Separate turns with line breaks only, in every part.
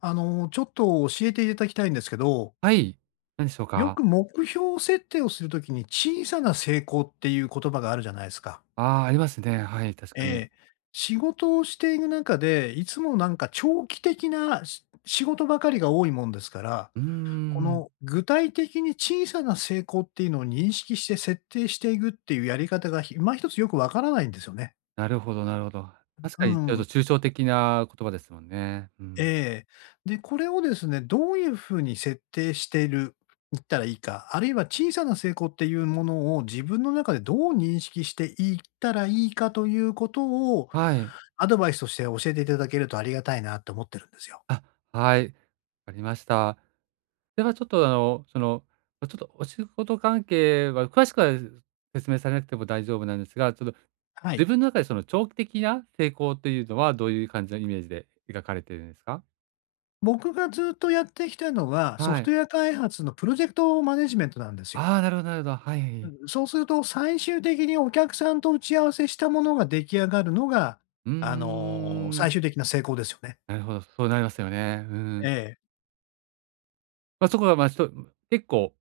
ちょっと教えていただきたいんですけど、
はい、何でしょう
よ
か。
く目標設定をするときに小さな成功っていう言葉があるじゃないですか。
ああ、ありますね。はい、確かに。
ええ。仕事をしている中で、いつも長期的なし仕事ばかりが多いもんですから、
うー
こ
ん、
の具体的に小さな成功っていうのを認識して設定していくっていうやり方が、今一つよくわからないんですよね。
なるほどなるほど。確
う
かにちょっと
ん。
抽象的な言葉ですもんね。うん。
ええ。で、これをですね、どういうふうに設定しているいったらいいか、あるいは小さな成功っていうものを自分の中でどう認識していったらいいかということを、
はい。
アドバイスとして教えていただけるとありがたいなと思ってるんですよ。
あ、はい、わかりました。ではちょっとあの、その、ま、ちょっとお仕事関係は詳しくは説明されなくても大丈夫なんですが、ちょっと
は
自
い。
分の中でその長期的な成功というのはどういう感じのイメージで描かれているんですか？
僕がずっとやってきたのは、ソ
は
フト
い。
ウェア開発のプロジェクトマネジメントなんですよ。
ああ、なるほどなるほど。はい。
そうすると、最終的にお客さんと打ち合わせしたものが出来上がるのが、
うー
最
ん。
終的な成功ですよね。
なるほど、そうなりますよね。う
え
ん。
え。
まあ、そこが、まあ、結構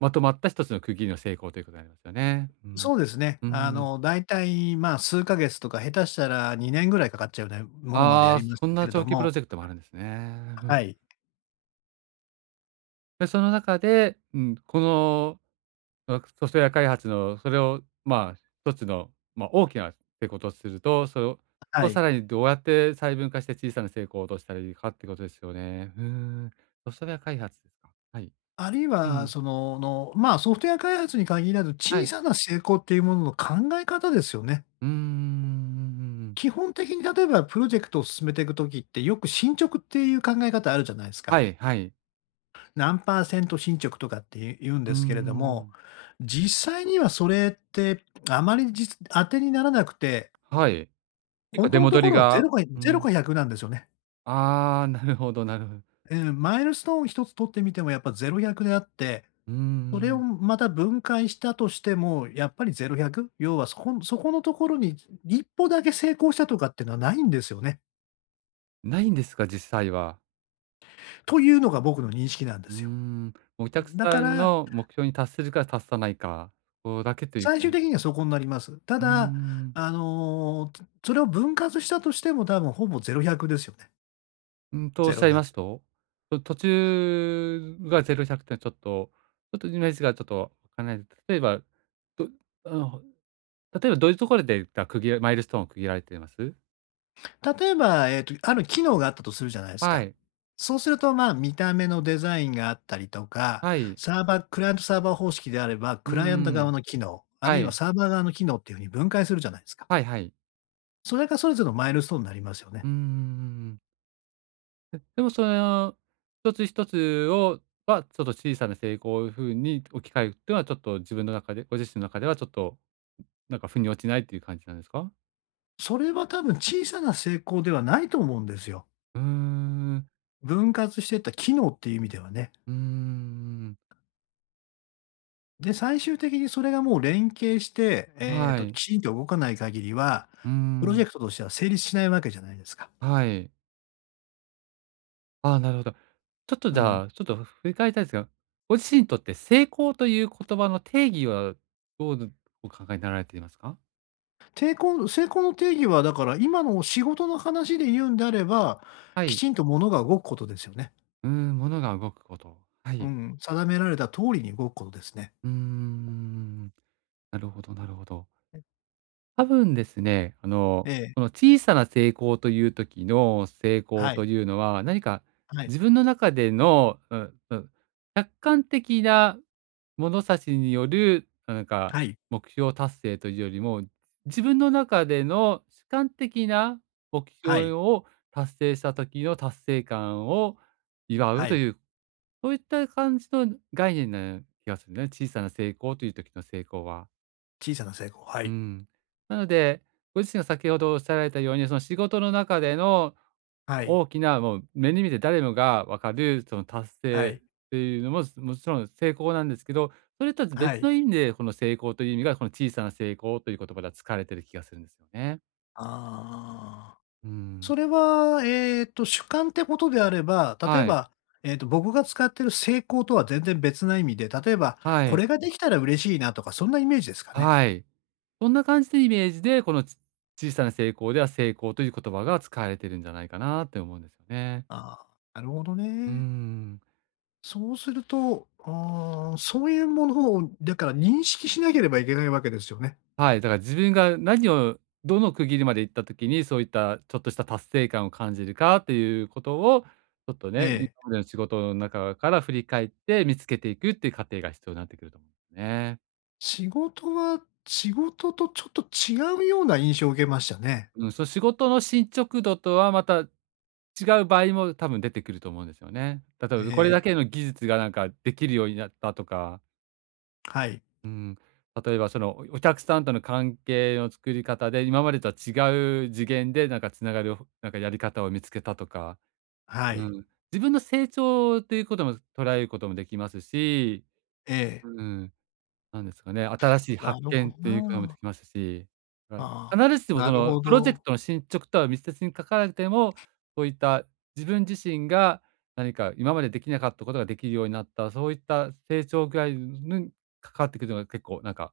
まとまった一つの区切りの成功ということになりますよね。うん。
そうですね。
うん。
大体、数ヶ月とか、下手したら2年ぐらいかかっちゃうようなものまでや
ああ、
りまし
そ
た
ん
け
な
れど
長期プロ
も、
ジェクトもあるんですね。うん。
はい、
で、その中で、うん、この、ソフトウェア開発のそれを、まあ、一つの、まあ、大きな成功とすると、それを
は
を
い。
さらにどうやって細分化して小さな成功を落としたらいいかってことですよね。うん。ソフトウェア開発ですか。はい。
あるい
う
は、
ん。
その、の、まあ、ソフトウェア開発に限らず、
は
小
い。
さな成功っていうものの考え方ですよね。
うーうんうんうん。
基本的に例えばプロジェクトを進めていくときって、よく進捗っていう考え方あるじゃないですか。
はいはい。
何パーセント進捗とかっていう言うん
う
ですけれど
ん
も、
ん。
実際にはそれってあまり実当てにならなくて、
はい。結
本
構
当
出
のと
戻
こ
り
ろはゼ
が、
ロか
う
ゼロ
ん。
か100なんですよね。
ああ、なるほどなるほど。
うん、マイルストーン一つ取ってみてもやっぱゼロ100であって、
う
それ
ん
を
ん。
また分解したとしても、やっぱりゼロ100、要はそこそこのところに一歩だけ成功したとかっていうのはないんですよね。
ないんですか、実際は。
というのが僕の認識なんで
うー
すよ。
ん。お客
だか
さん
ら、
の目標に達するか達さないか、そこだけという
最
か。
終的にはそこになります。た
うー
だ、
ん。
あの、それを分割したとしても多分ほぼゼロ100ですよね。
うんとおっ
ゼ
し
ロ
ゃいま
100。
すと？と途中が100ってんちょっと、ちょっとイメージがちょっとわからないです、例えば、どあの、例えばどういうところでが区切らマイルストーンを区切られています？
例えば、ある機能があったとするじゃないです
は
か。
い。
そうすると、見た目のデザインがあったりとか、
はい。
サーバークライアントサーバー方式であれば、
う
クライアント
んう
側
ん。
の機能、ある
は
いは
い。
サーバー側の機能っていう風に分解するじゃないですか。
はいはいううんはいはいはい。
それがそれぞれのマイルストーンになりますよね。
うーん。でもその、一つ一つをちょっと小さな成功をいう風に置き換えるっていうのは、ちょっと自分の中でご自身の中ではちょっと、なんか腑に落ちないっていう感じなんですか？
それは多分小さな成功ではないと思うんですよ。
うーん、
分割していった機能っていう意味ではね。
うーん、
で、最終的にそれがもう連携して、
は
き
い。
ちんと動かない限りは、
うー
プロジェ
ん、
クトとしては成立しないわけじゃないですか。
はい。ああ、なるほど。ちょっと
う
じ
ん。
ゃあ、ちょっと振り返りたいんですが、ご自身にとって成功という言葉の定義はどうお考えになられていますか？
成功の定義はだから、今の仕事の話で言うんであれば、
は
き
い。
ちんと物が動くことですよね。
うーん、物が動くこと。は
う
い。
ん、定められた通りに動くことですね。
うーん。なるほどなるほど。多分ですね、あの、
ええ、
この小さな成功という時の成功
はい、
というのは、何か
はい、
自分の中での、うんうん、客観的な物差しによる、なんか、
はい、
目標達成というよりも、自分の中での主観的な目
は
標
い、
を達成した時の達成感を祝う
は
と
い。
いう、そういった感じの概念な気がするね。小さな成功という時の成功は。
小さな成功、は
う
い、
ん。なので、ご自身が先ほどおっしゃられたように、その仕事の中での
はい、
大きな、もう目に見て誰もが分かる、その達
は
成
い、
っていうのも、もちろん成功なんですけど、それとは
は
別
い。
の意味で、この成功という意味が、この小さな成功という言葉では使われてる気がするんですよね。
ああ。
うん。
それは、主観ってことであれば、例え
はい。
ば、僕が使ってる成功とは全然別な意味で、例えば、
は
こ
い。
れができたら嬉しいなとか、そんなイメージですかね。
はい。そんな感じのイメージで、このち小さな成功では成功という言葉が使われてるんじゃないかなって思うんですよね。
ああ、なるほど
うー
ね。
ん。
そうすると、そういうものを、だから認識しなければいけないわけですよね。
はい、だから自分が何をどの区切りまで行った時に、そういったちょっとした達成感を感じるかっていうことを、ちょっと
え
ね、今
え。
までの仕事の中から振り返って見つけていくっていう過程が必要になってくると思うんですね。
仕事は、仕事とちょっと違うような印象を受けましたね。
うん、その仕事の進捗度とはまた違う場合も多分出てくると思うんですよね。例
え
えばこれだ
え。
けの技術がなんかできるようになったとか。
はい。
うん、例えばその、お客さんとの関係の作り方で、今までとは違う次元でなんか繋がる、なんかやり方を見つけたとか、
は
う
い。
ん、自分の成長ということも捉えることもできますし、
ええ。
うん、なんですかね、新しい
な
発
るほ
見っ
ど
ていうこともで
な。
きますし、はい
ああ、
必ずしも
な
そ
る
の
ほ
プロジェク
ど。
トの進捗とは密接に関わらなくても、そういった自分自身が何か今までできなかったことができるようになった、そういった成長ぐらいに関わってくるのが結構なんか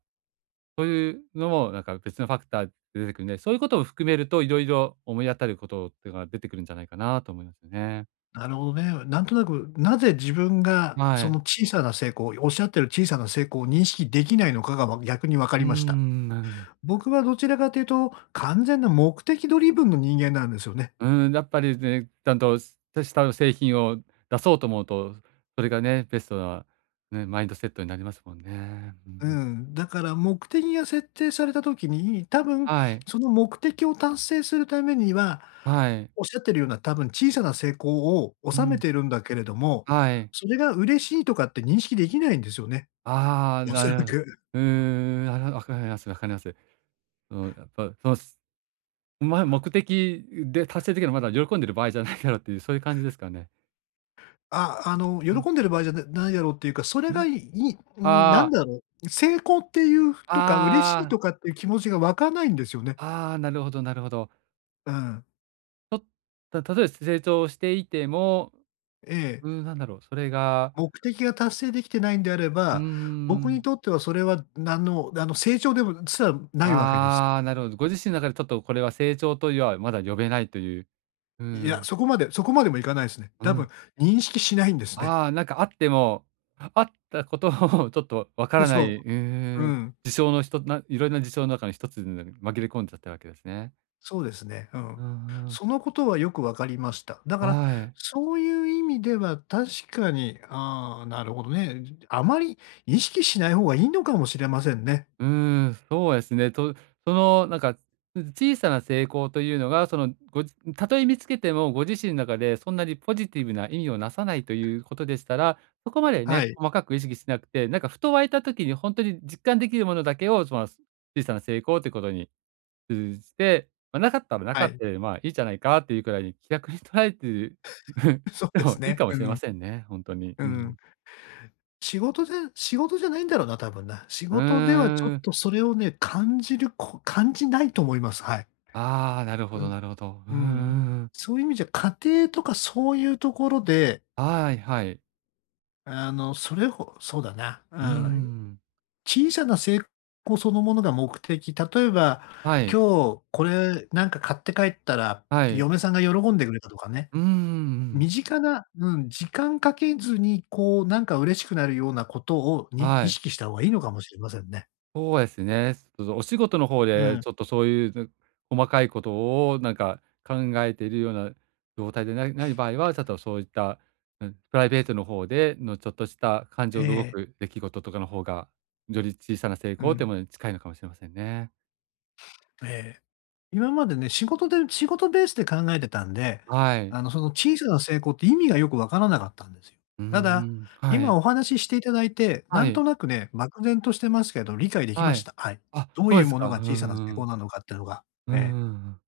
そういうのもなんか別のファクターで出てくるんで、そういうことも含めると、いろいろ思い当たることっていうのが出てくるんじゃないかなと思いますよね。
なるほどね。なんとなく、なぜ自分が
は
そ
い。
の小さな成功、おっしゃってる小さな成功を認識できないのかが、逆に分か
うー
りました。
ん、なるほど。
僕はどちらかというと、完全な目的ドリブンの人間なんですよね。
うーん、やっぱりね、ちゃんとした製品を出そうと思うと、それがね、ベストな、ね、マインドセットになりますもんね。うん
う
うん。
ん、だから目的が設定された時に、多分
はい、
その目的を達成するためには、
はい。
おっしゃってるような多分小さな成功を
う
収め
ん、
てるんだけれども、
はい。
それが嬉しいとかって認識できないんですよね、
ああ、
おそ
な
ら
るほど。
く。
うーん、あ、わかりますわかります。そのやっぱ、そのまあ、目的で達成できるのまだ喜んでる場合じゃないだろうっていう、そういう感じですかね。うん、
喜んでる場合じゃなないだろうっていうか、それ
う
が
ん。
いいうん、なん
ああ、
だろう、成功っていうとか、嬉し
あ
い
あ、
とかっていう気持ちが湧かないんですよね。
ああ、なるほどなるほど。
うん、
例えば成長していても、
ええ。
うーん、なんだろう、それが、
目的が達成できてないんであれ
うー
ば、僕に
ん、
とってはそれは何の成長でもすらないわけですよ。
ああ、なるほど。ご自身の中でちょっとこれは成長というはまだ呼べないという、うー
いや、
ん、
そこまでもいかないですね。
う
多分
ん。
認識しないんですね。
あ あ、なんかあっても、あったことを ちょっとわか
で、
らな
そ
い、う
う。う
ーん、
ん。
事象のひとないろいろな事象の中の一つに紛れ込んじゃったわけですね。
そうですね。うん。
うんうん。
そのことはよく分かりました。だから、
はい。
そういう意味では確かに、ああ、なるほどね。あまり意識しない方がいいのかもしれませんね。
うーん、そうですね。と、その、なんか、小さな成功というのが、その、ごじたとえ見つけても、ご自身の中でそんなにポジティブな意味をなさないということでしたら、そこまで
は
ね、
い、
細かく意識しなくて、なんかふと湧いた時に本当に実感できるものだけを、その、小さな成功ということに通じて、ま、なかったらなか
は
っ
い。
たで、まあ、いいじゃないかっていうくらいに気楽に捉えてる
そう
で
で
も
す
いい
ね。
かも
う
しれま
ん、
せんね、本当に。
う
う
ん。
ん。
仕事で仕事じゃないんだろうな、多分な。仕
う
事ではちょっ
ーん。
とそれをね、感じないと思います。はい。
ああ、なるほ
う
ど
ん。
なるほど。うう
うん。
ん。
そういう意味じゃ、家庭とかそういうところで、
はいはい。
それほそうだな、う
うー
ん。
ん。
小さな成功そのものが目的。例えば、
はい。
今日これなんか買って帰ったら、
はい。
嫁さんが喜んでくれたとかね。
うんうんうん。
身近な、うん、時間かけずに、こう、なんか嬉しくなるようなことに
は
意
い。
識した方がいいのかもしれませんね。
そうですね。ちょっとお仕事の方
う
で、
ん。
ちょっとそういう、細かいことをなんか考えているような状態でない場合は、ちょっとそういった、うん、プライベートの方でのちょっとした感
え
情が動
え、
く出来事とかの方が、より小さな成
う
功
ん、
というものに近いのかもしれませんね。
ええ。今までね、仕事で仕事ベースで考えてたんで、
はい。
その小さな成功って意味がよくわからなかったんですよ。
うー
ただ、
ん、は
今
い。
お話ししていただいて、な
は
んと
い。
なくね、漠然としてますけど、理解できま
は
し
い。
た。はい。
あ、
どう
そう
い
で
う
す
もの
か。
が
うんう
小さな成
んう
功
ん。
なのかっていうのが。
うんうん
ええ。
うん。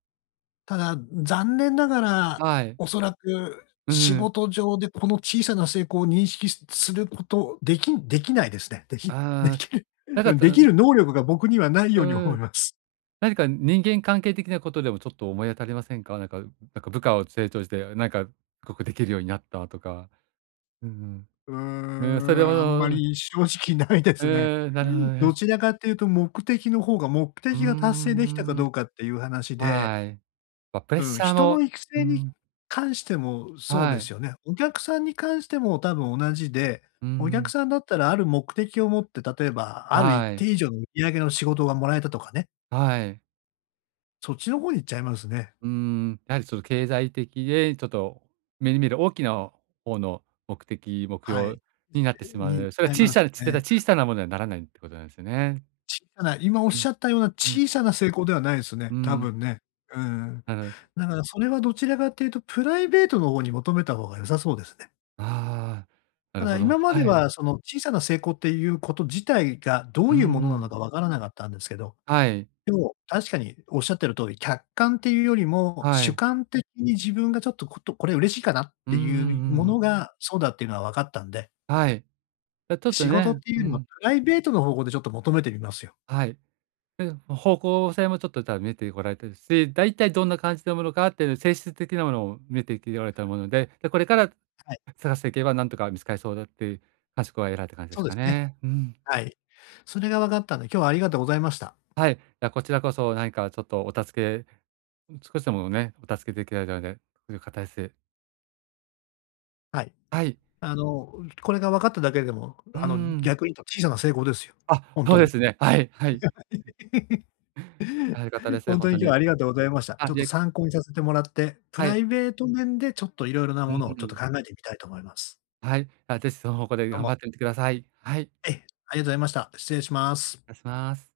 ただ、残念ながら、
はい。
おそらく
うう
仕
ん。
事上でこの小さな成功を認識すすることできできないですね。で
ああ、
きる、
なんかた、
で
う
き
ん、
る能力が僕にはない
う
ように
ー
思い
ん、
ます。
何か人間関係的なことでもちょっと思い当たりませんか？なんかなんか部下を成長して、なんかすごくできるようになったとか。うん
うー
うん。えそ
ん、
れ
あんま
を
り正直ないですね。
う、なるほど
ど
ね。
ちらかっていうと目
うー
的が達成できたか
ん、
どうかっていう話で、
はい。ま、プレッ
うん、
シャー
人の
も、
育
う
成に
ん、
関してもそうで
は
す
い。
よね。お客さんに関しても多分同じで、
うんう
お客
ん、
さんだったらある目的を持って、例えばある一
は
定
い、
以上の売り上げの仕事がもらえたとかね、
はい。
そっちの方に行っちゃいますね。
うーん、やはりその経済的で、ちょっと目に見える大きな方の目的、目
はい。
標になってしまう
に行
の
っ
で、そ
ち
れ
ゃ
は
いますよね。
小さなものにはならないってことなんですよね。
小さな今おっ
うん、
しゃったような
うん、
小さな成功ではないです
う
ね、多
ん。
分ね。うん。
なる
だからそれはどちらかというと、プライベートの方に求めた方が良さそうですね。
ああ、な
た
る
だ、
ほど。
今まで
はい。
はその小さな成功っていうこと自体がど
う
ういうものなの
ん。
かわからなかったんですけど、
はい、
でも確かにおっしゃってる通り、客観っていうよりも、
は
主
い。
観的に自分がちょっとこれ嬉しいかなっ
うん
て
うんう
いうも
ん
のがそうだっていうのは分かったんで、
はい。ちょっと
仕事っ
ね、
ていう
う
よりも
ん、
プライベートの方向でちょっと求めてみますよ。
はい。うん、方向性もちょっと多分見てこられてるし、大体どんな感じのものかっていう性質的なものを見てきておられたもので、で、これから
はい、
探していけばなんとか見つかりそうだっていう感触は得られた感じで
そう
す
で
か
すね。
ね。うん。
はい。それが分かったんで、今日はありがとうございました。
はい。いや、こちらこそ何かちょっとお助け、少しでもね、お助けできられたので、という形で。
はい。
はい。
あの、これが分かっただけでも、
うん。
逆に言うと小さな成功ですよ。
あ、
ほん
そ
と
うで
に。
すね。はい、はい。あ、良かったです、
ほんと
本
に
当
今日は
に。
ありがとうございました。ち
あ、
ょっ
い
と
え、
参考にさせてもらって、プ
は
ラ
い。
イベート面でちょっと色々な
う
ものをちょっと
ん。
考えてみたいと思います。
はい。あ、ぜひその方向で
どう
頑張
も、
ってみてください。はい、
ええ、ありがとうございました。失礼します。
たします。